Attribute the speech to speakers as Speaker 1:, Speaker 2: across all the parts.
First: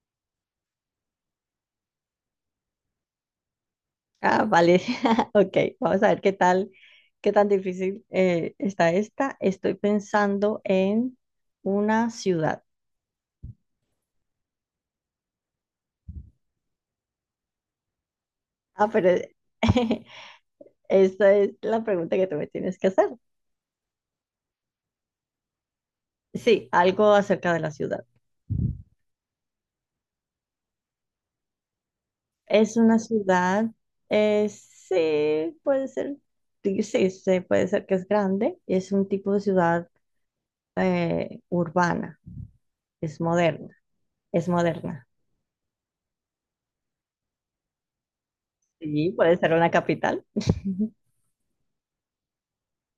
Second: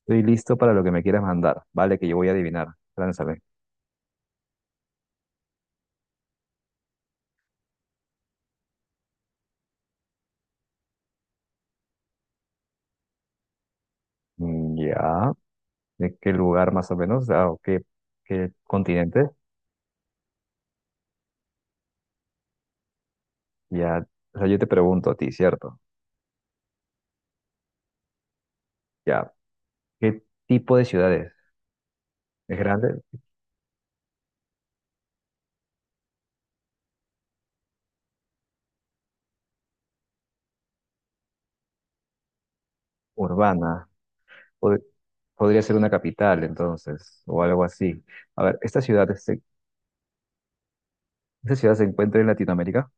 Speaker 1: Estoy listo para lo que me quieras mandar. Vale, que yo voy a adivinar. Lánzame.
Speaker 2: Ah, vale. Ok, vamos a ver qué tal, qué tan difícil está esta. Estoy pensando en una ciudad.
Speaker 1: Ya. ¿De qué lugar más o menos? Ah, ¿ qué
Speaker 2: Ah, pero
Speaker 1: continente?
Speaker 2: esta es la pregunta que tú me tienes que hacer.
Speaker 1: Ya. O sea, yo te pregunto a ti, ¿cierto?
Speaker 2: Sí, algo acerca de la ciudad.
Speaker 1: Ya. ¿Qué tipo de ciudad es? ¿Es
Speaker 2: Es una
Speaker 1: grande?
Speaker 2: ciudad, sí, puede ser, sí, sí, sí, puede ser que es grande. Es un tipo de ciudad urbana, es moderna,
Speaker 1: ¿Urbana?
Speaker 2: es
Speaker 1: Pod-
Speaker 2: moderna.
Speaker 1: ¿Podría ser una capital, entonces, o algo así? A ver, ¿esta
Speaker 2: Sí,
Speaker 1: ciudad,
Speaker 2: puede
Speaker 1: se-
Speaker 2: ser una capital.
Speaker 1: esta ciudad se encuentra en Latinoamérica?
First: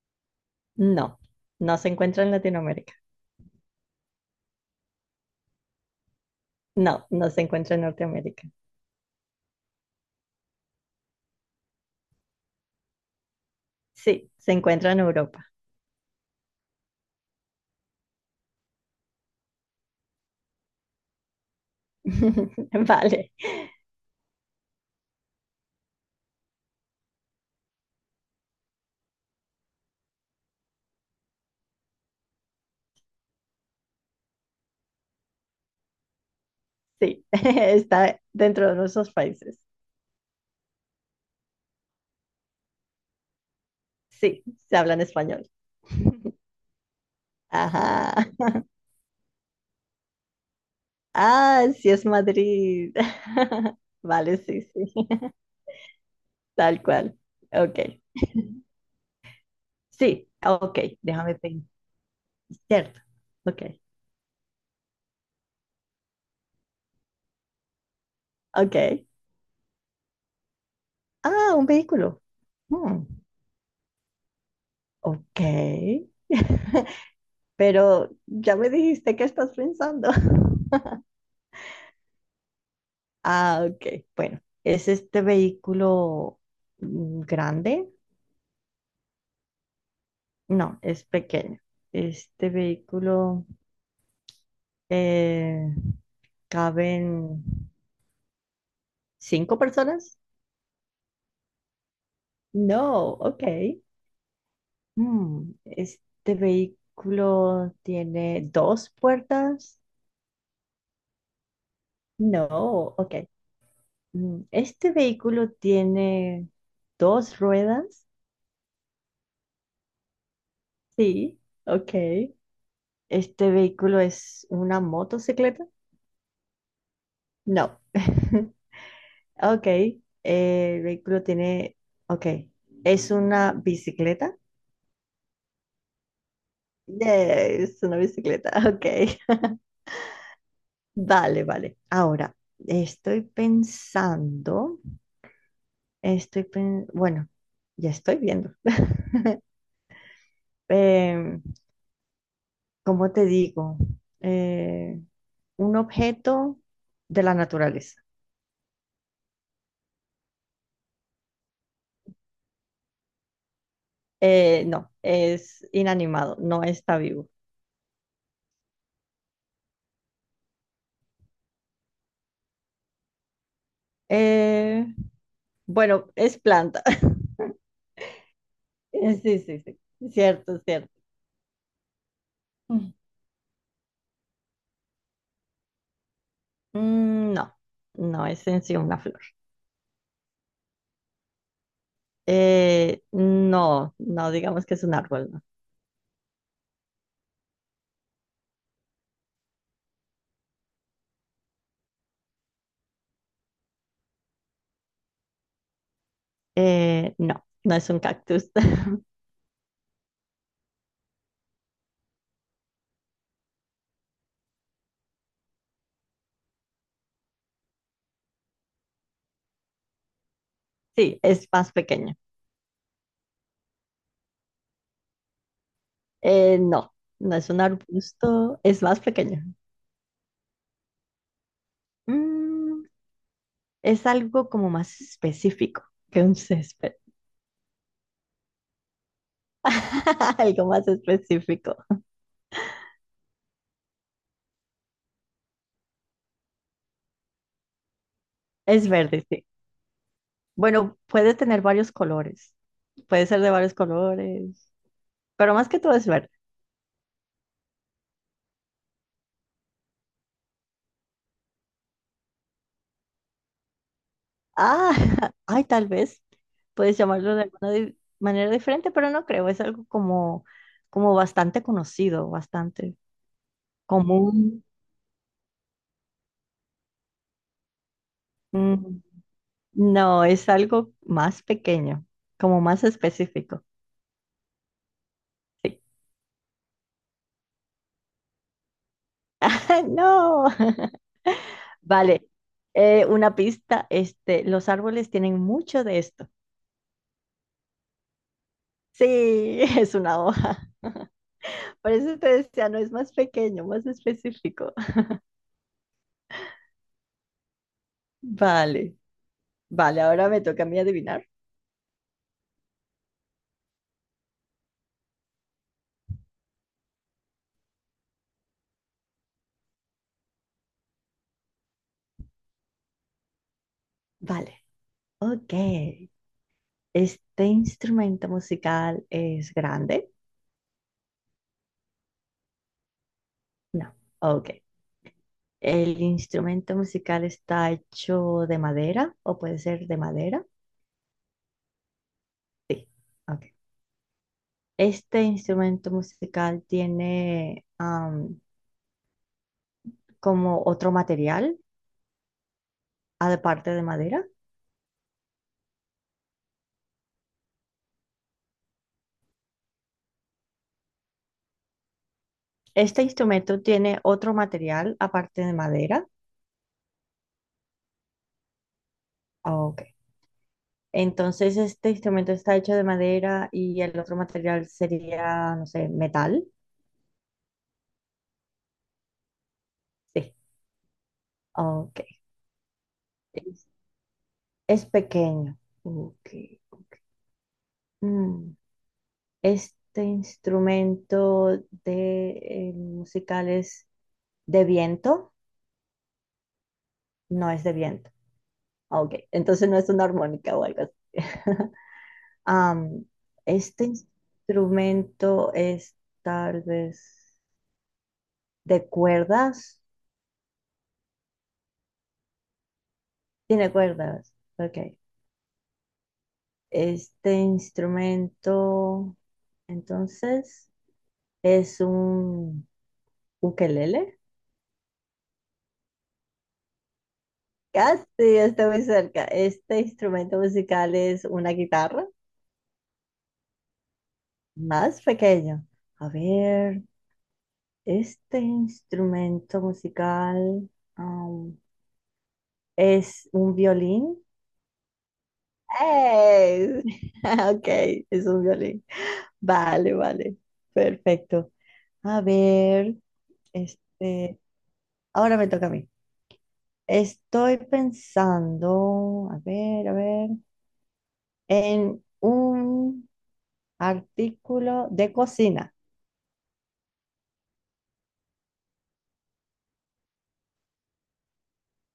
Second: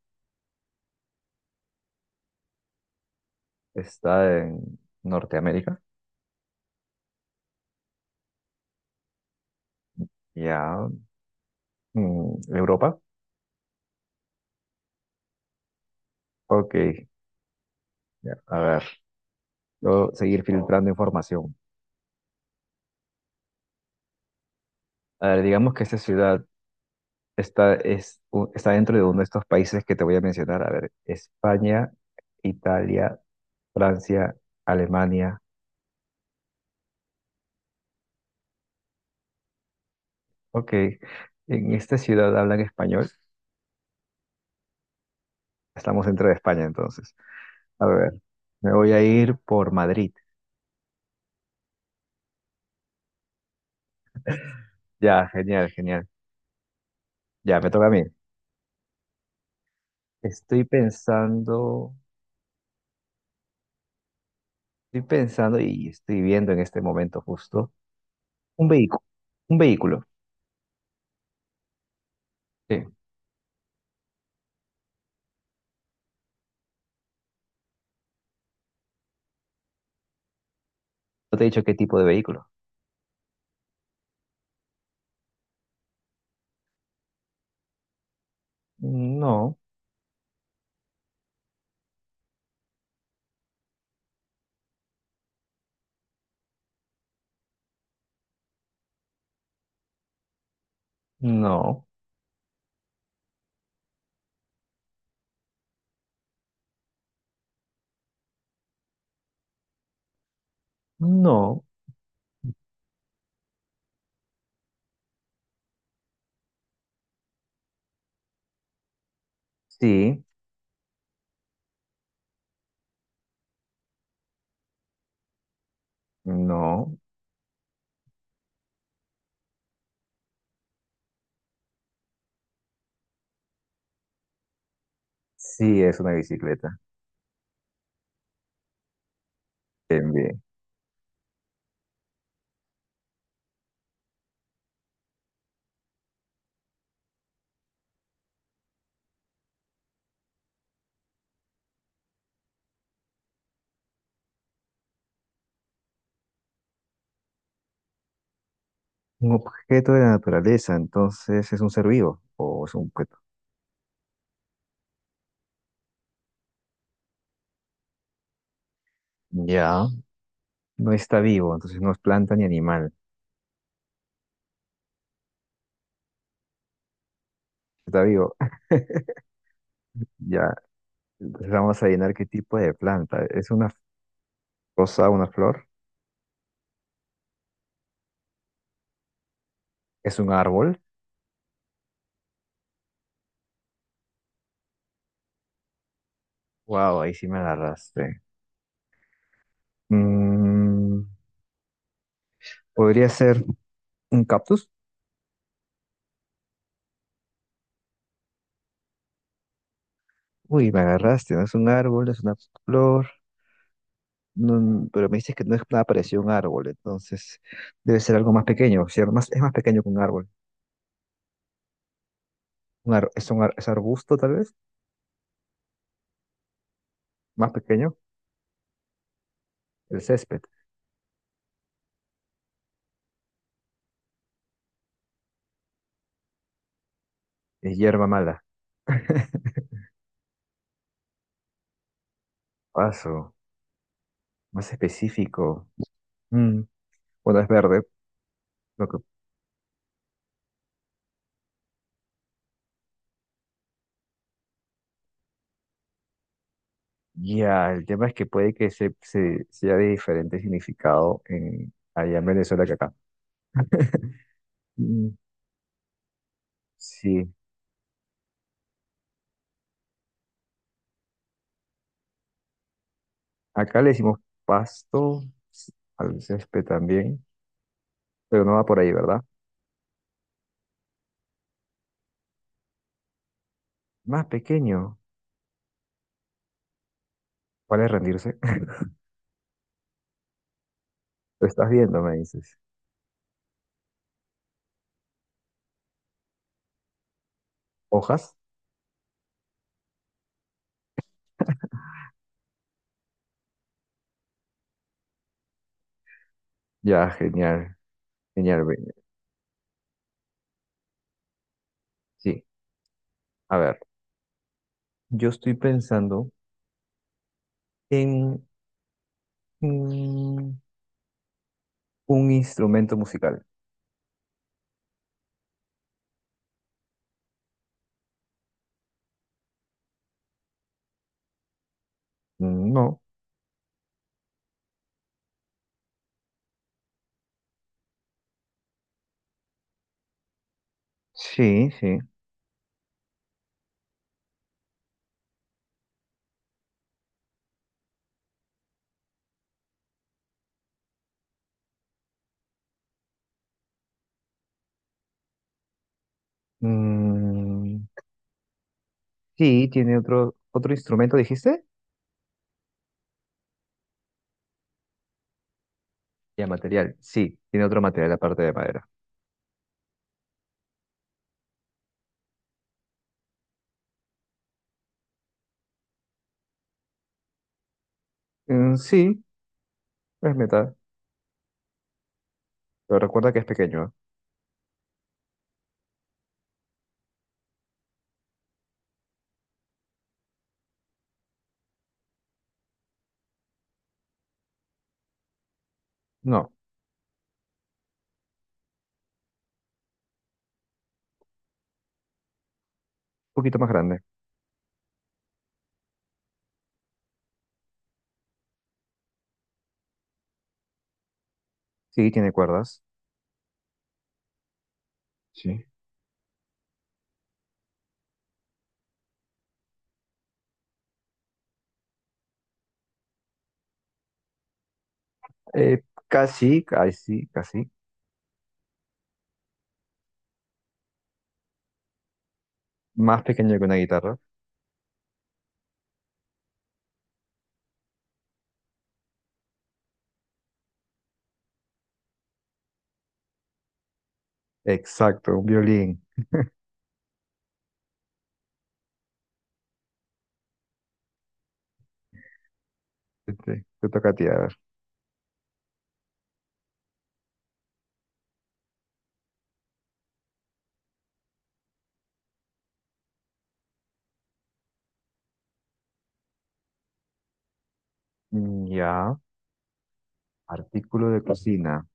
Speaker 2: No, no se encuentra en Latinoamérica.
Speaker 1: ¿Está en Norteamérica?
Speaker 2: No, no se encuentra en Norteamérica.
Speaker 1: Ya. ¿Europa?
Speaker 2: Sí, se encuentra en Europa.
Speaker 1: Ok. Ya. A ver, puedo seguir filtrando información.
Speaker 2: Vale,
Speaker 1: A ver, digamos que esta ciudad está dentro de uno de estos países que te voy a mencionar. A ver, España, Italia, Francia, Alemania.
Speaker 2: sí, está dentro de nuestros países.
Speaker 1: Ok, en esta ciudad hablan español.
Speaker 2: Sí, se habla en español.
Speaker 1: Estamos dentro de España entonces. A ver,
Speaker 2: Ajá.
Speaker 1: me voy a ir por Madrid.
Speaker 2: Ah, sí es Madrid. Vale, sí, sí,
Speaker 1: Ya, genial, genial.
Speaker 2: tal cual.
Speaker 1: Ya, me
Speaker 2: Ok,
Speaker 1: toca a mí.
Speaker 2: sí,
Speaker 1: Estoy
Speaker 2: ok, déjame pensar.
Speaker 1: pensando,
Speaker 2: Cierto, ok,
Speaker 1: estoy pensando y estoy viendo en este momento justo un vehículo.
Speaker 2: ok.
Speaker 1: Un vehículo.
Speaker 2: Ah, un vehículo.
Speaker 1: Sí.
Speaker 2: Hmm, ok. Pero ya me dijiste que estás pensando.
Speaker 1: ¿No te he dicho qué tipo de vehículo?
Speaker 2: Ah, ok. Bueno, ¿es este vehículo grande?
Speaker 1: No,
Speaker 2: No, es pequeño. Este vehículo eh, caben cinco personas.
Speaker 1: no.
Speaker 2: No, ok. ¿Este vehículo tiene dos puertas?
Speaker 1: No,
Speaker 2: No, ok. ¿Este vehículo tiene dos ruedas?
Speaker 1: sí,
Speaker 2: Sí, ok. ¿Este vehículo es una motocicleta?
Speaker 1: no,
Speaker 2: No. Ok. El vehículo tiene... Ok. ¿Es una bicicleta?
Speaker 1: sí es una bicicleta.
Speaker 2: Yes, es una bicicleta. Ok.
Speaker 1: Bien, bien.
Speaker 2: Vale, vale. Ahora, estoy pensando, bueno, ya estoy viendo. Em, ¿cómo te digo? Eh, un objeto de la naturaleza.
Speaker 1: Un objeto de la naturaleza, entonces ¿es un ser vivo o es un objeto?
Speaker 2: No, es inanimado, no está vivo.
Speaker 1: Ya. No está vivo, entonces no es planta ni animal.
Speaker 2: Eh, Bueno, es planta.
Speaker 1: Está vivo.
Speaker 2: Sí, sí, sí.
Speaker 1: Ya.
Speaker 2: Cierto, cierto.
Speaker 1: Entonces vamos a adivinar qué tipo de
Speaker 2: Mm.
Speaker 1: planta. ¿Es una rosa, una flor?
Speaker 2: No, no es en sí una flor.
Speaker 1: ¿Es un árbol?
Speaker 2: No, no digamos que es un árbol, no.
Speaker 1: Wow, ahí sí me agarraste. Mm, ¿Podría ser un cactus?
Speaker 2: No, no es un cactus.
Speaker 1: Uy, me agarraste. ¿No es un árbol, es una flor? No, pero me dices que no es nada parecido a un árbol, entonces debe ser algo más pequeño, ¿cierto? Más, es más pequeño que un árbol.
Speaker 2: Sí, es más pequeño.
Speaker 1: Es arbusto, tal vez,
Speaker 2: No, no es
Speaker 1: más
Speaker 2: un
Speaker 1: pequeño.
Speaker 2: arbusto, es más pequeño.
Speaker 1: ¿El césped
Speaker 2: Mm, es algo como más específico que un césped.
Speaker 1: es hierba mala?
Speaker 2: Algo más específico.
Speaker 1: Paso, más específico. Mm, Bueno, es verde. Lo
Speaker 2: Es
Speaker 1: que,
Speaker 2: verde, sí. Bueno, puede tener varios colores. Puede ser de varios colores. Pero más que todo es ver.
Speaker 1: ya, el tema es que puede que sea de diferente significado en, allá en Venezuela que acá.
Speaker 2: Ah,
Speaker 1: Mm,
Speaker 2: ay, tal vez puedes
Speaker 1: Sí,
Speaker 2: llamarlo de alguna manera diferente, pero no creo, es algo como, como bastante conocido, bastante
Speaker 1: acá le decimos
Speaker 2: común.
Speaker 1: pasto, al césped también, pero no va por ahí,
Speaker 2: Mm,
Speaker 1: ¿verdad?
Speaker 2: No, es algo más pequeño, como más específico.
Speaker 1: Más pequeño.
Speaker 2: Sí.
Speaker 1: ¿Cuál es? Rendirse.
Speaker 2: ¡Ah, no.
Speaker 1: Lo estás viendo, me
Speaker 2: Vale,
Speaker 1: dices.
Speaker 2: una pista, los árboles tienen mucho de esto.
Speaker 1: ¿Hojas?
Speaker 2: Sí, es una hoja. Por eso te decía, no es más pequeño, más específico.
Speaker 1: Ya, genial, genial, Bene.
Speaker 2: Vale. Vale, ahora me toca a mí adivinar.
Speaker 1: Sí, a ver, yo estoy pensando en mm, un instrumento musical.
Speaker 2: Vale, ok. ¿Este instrumento musical es grande?
Speaker 1: No,
Speaker 2: No, ok. ¿El instrumento musical está hecho de madera o puede ser de madera?
Speaker 1: sí, sí.
Speaker 2: Sí, ok. ¿Este instrumento musical tiene am, como otro material aparte de madera?
Speaker 1: Mm, sí, tiene otro instrumento, dijiste.
Speaker 2: ¿Este instrumento tiene otro material aparte de madera?
Speaker 1: Ya, material. Sí, tiene otro material aparte de madera.
Speaker 2: Ok. Entonces, este instrumento está hecho de madera y el otro material sería, no sé, metal.
Speaker 1: Sí,
Speaker 2: Sí.
Speaker 1: es metal,
Speaker 2: Ok.
Speaker 1: pero recuerda que es
Speaker 2: Es,
Speaker 1: pequeño, ¿eh?
Speaker 2: es pequeño. Ok. Mm, Este instrumento de musical es de viento.
Speaker 1: No, un
Speaker 2: No es de viento. Ok. Entonces no es una armónica o algo así. Am,
Speaker 1: poquito más
Speaker 2: este
Speaker 1: grande.
Speaker 2: instrumento es tal vez de cuerdas.
Speaker 1: Sí, tiene cuerdas.
Speaker 2: Tiene cuerdas. Ok.
Speaker 1: Sí.
Speaker 2: Este instrumento, entonces, es un ukelele.
Speaker 1: Eh, casi, casi, casi.
Speaker 2: Casi está muy cerca. Este instrumento musical es una guitarra
Speaker 1: Más pequeño que una guitarra.
Speaker 2: más pequeña. A ver, este instrumento musical, um, es un violín.
Speaker 1: Exacto, un violín.
Speaker 2: ¡Ey! Ok, es un violín. Vale, vale. Perfecto. A ver,
Speaker 1: Este, te toca a ti, a
Speaker 2: este,
Speaker 1: ver.
Speaker 2: ahora me toca a mí. Estoy pensando, a ver, en un artículo de cocina.
Speaker 1: Ya. Artículo de cocina.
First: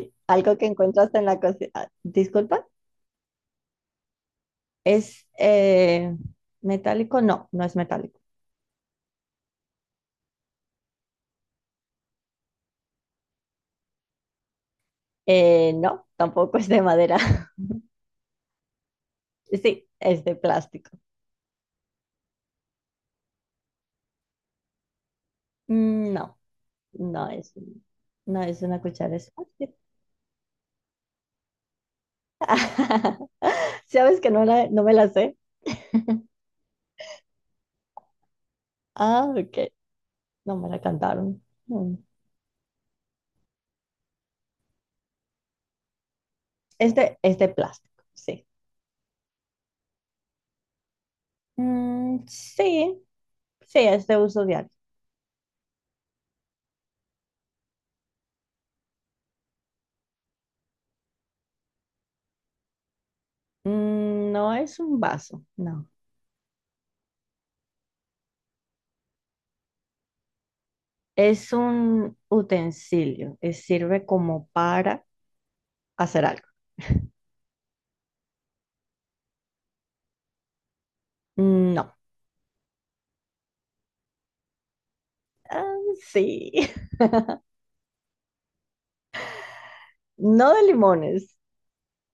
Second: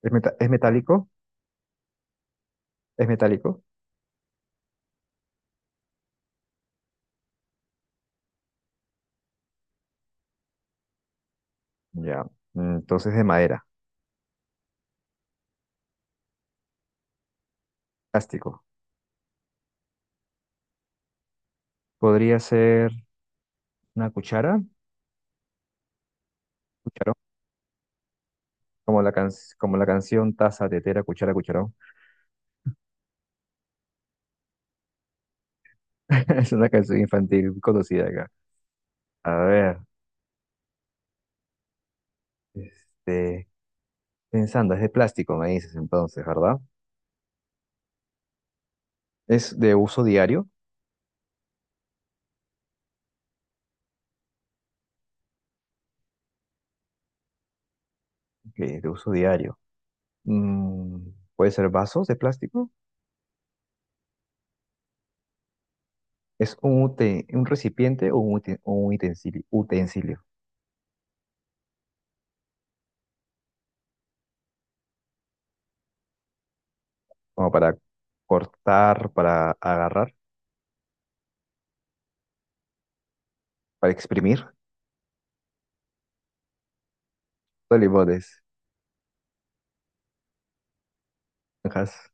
Speaker 1: ¿Es
Speaker 2: algo que
Speaker 1: metálico?
Speaker 2: encontraste en la cocina. Ah, Disculpa,
Speaker 1: ¿Es metálico?
Speaker 2: ¿es metálico? No, no es metálico.
Speaker 1: Ya. Entonces de madera.
Speaker 2: No, tampoco es de madera.
Speaker 1: Plástico.
Speaker 2: Sí, es de plástico.
Speaker 1: ¿Podría ser una cuchara?
Speaker 2: No,
Speaker 1: ¿Cucharón?
Speaker 2: no es, no es una
Speaker 1: Como la,
Speaker 2: cuchara, es
Speaker 1: can-
Speaker 2: plástico.
Speaker 1: Como la canción: taza, tetera, cuchara, cucharón.
Speaker 2: ¿Sabes que no, no me la sé?
Speaker 1: Es una canción infantil conocida acá.
Speaker 2: Ah,
Speaker 1: A
Speaker 2: ok,
Speaker 1: ver.
Speaker 2: no me la cantaron. Mm.
Speaker 1: Este, pensando, es de plástico, me dices entonces, ¿verdad?
Speaker 2: Es de plástico, sí.
Speaker 1: ¿Es de uso diario?
Speaker 2: Sí, sí, es de uso diario.
Speaker 1: Ok, de uso diario. Mm, ¿Puede ser vasos de plástico?
Speaker 2: No es un vaso, no.
Speaker 1: Es un, un recipiente o un, un utensilio, utensilio,
Speaker 2: Es un utensilio. Es sirve como para hacer algo.
Speaker 1: como para cortar, para agarrar,
Speaker 2: No.
Speaker 1: para exprimir
Speaker 2: Ah, sí.
Speaker 1: los limones.
Speaker 2: No de limones,
Speaker 1: Naranjas.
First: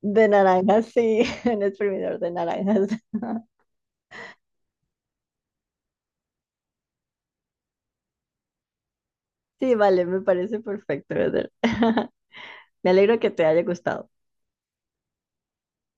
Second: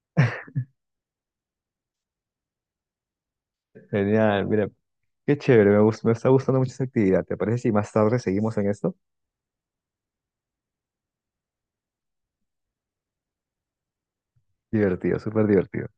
Speaker 2: de naranjas, sí. Un exprimidor de naranjas.
Speaker 1: Genial, mira, qué chévere, me está gustando mucho esa actividad. ¿Te parece si más tarde seguimos en esto?
Speaker 2: Sí, vale, me parece perfecto, Eder. Me alegro que te haya gustado.
Speaker 1: Divertido, súper divertido.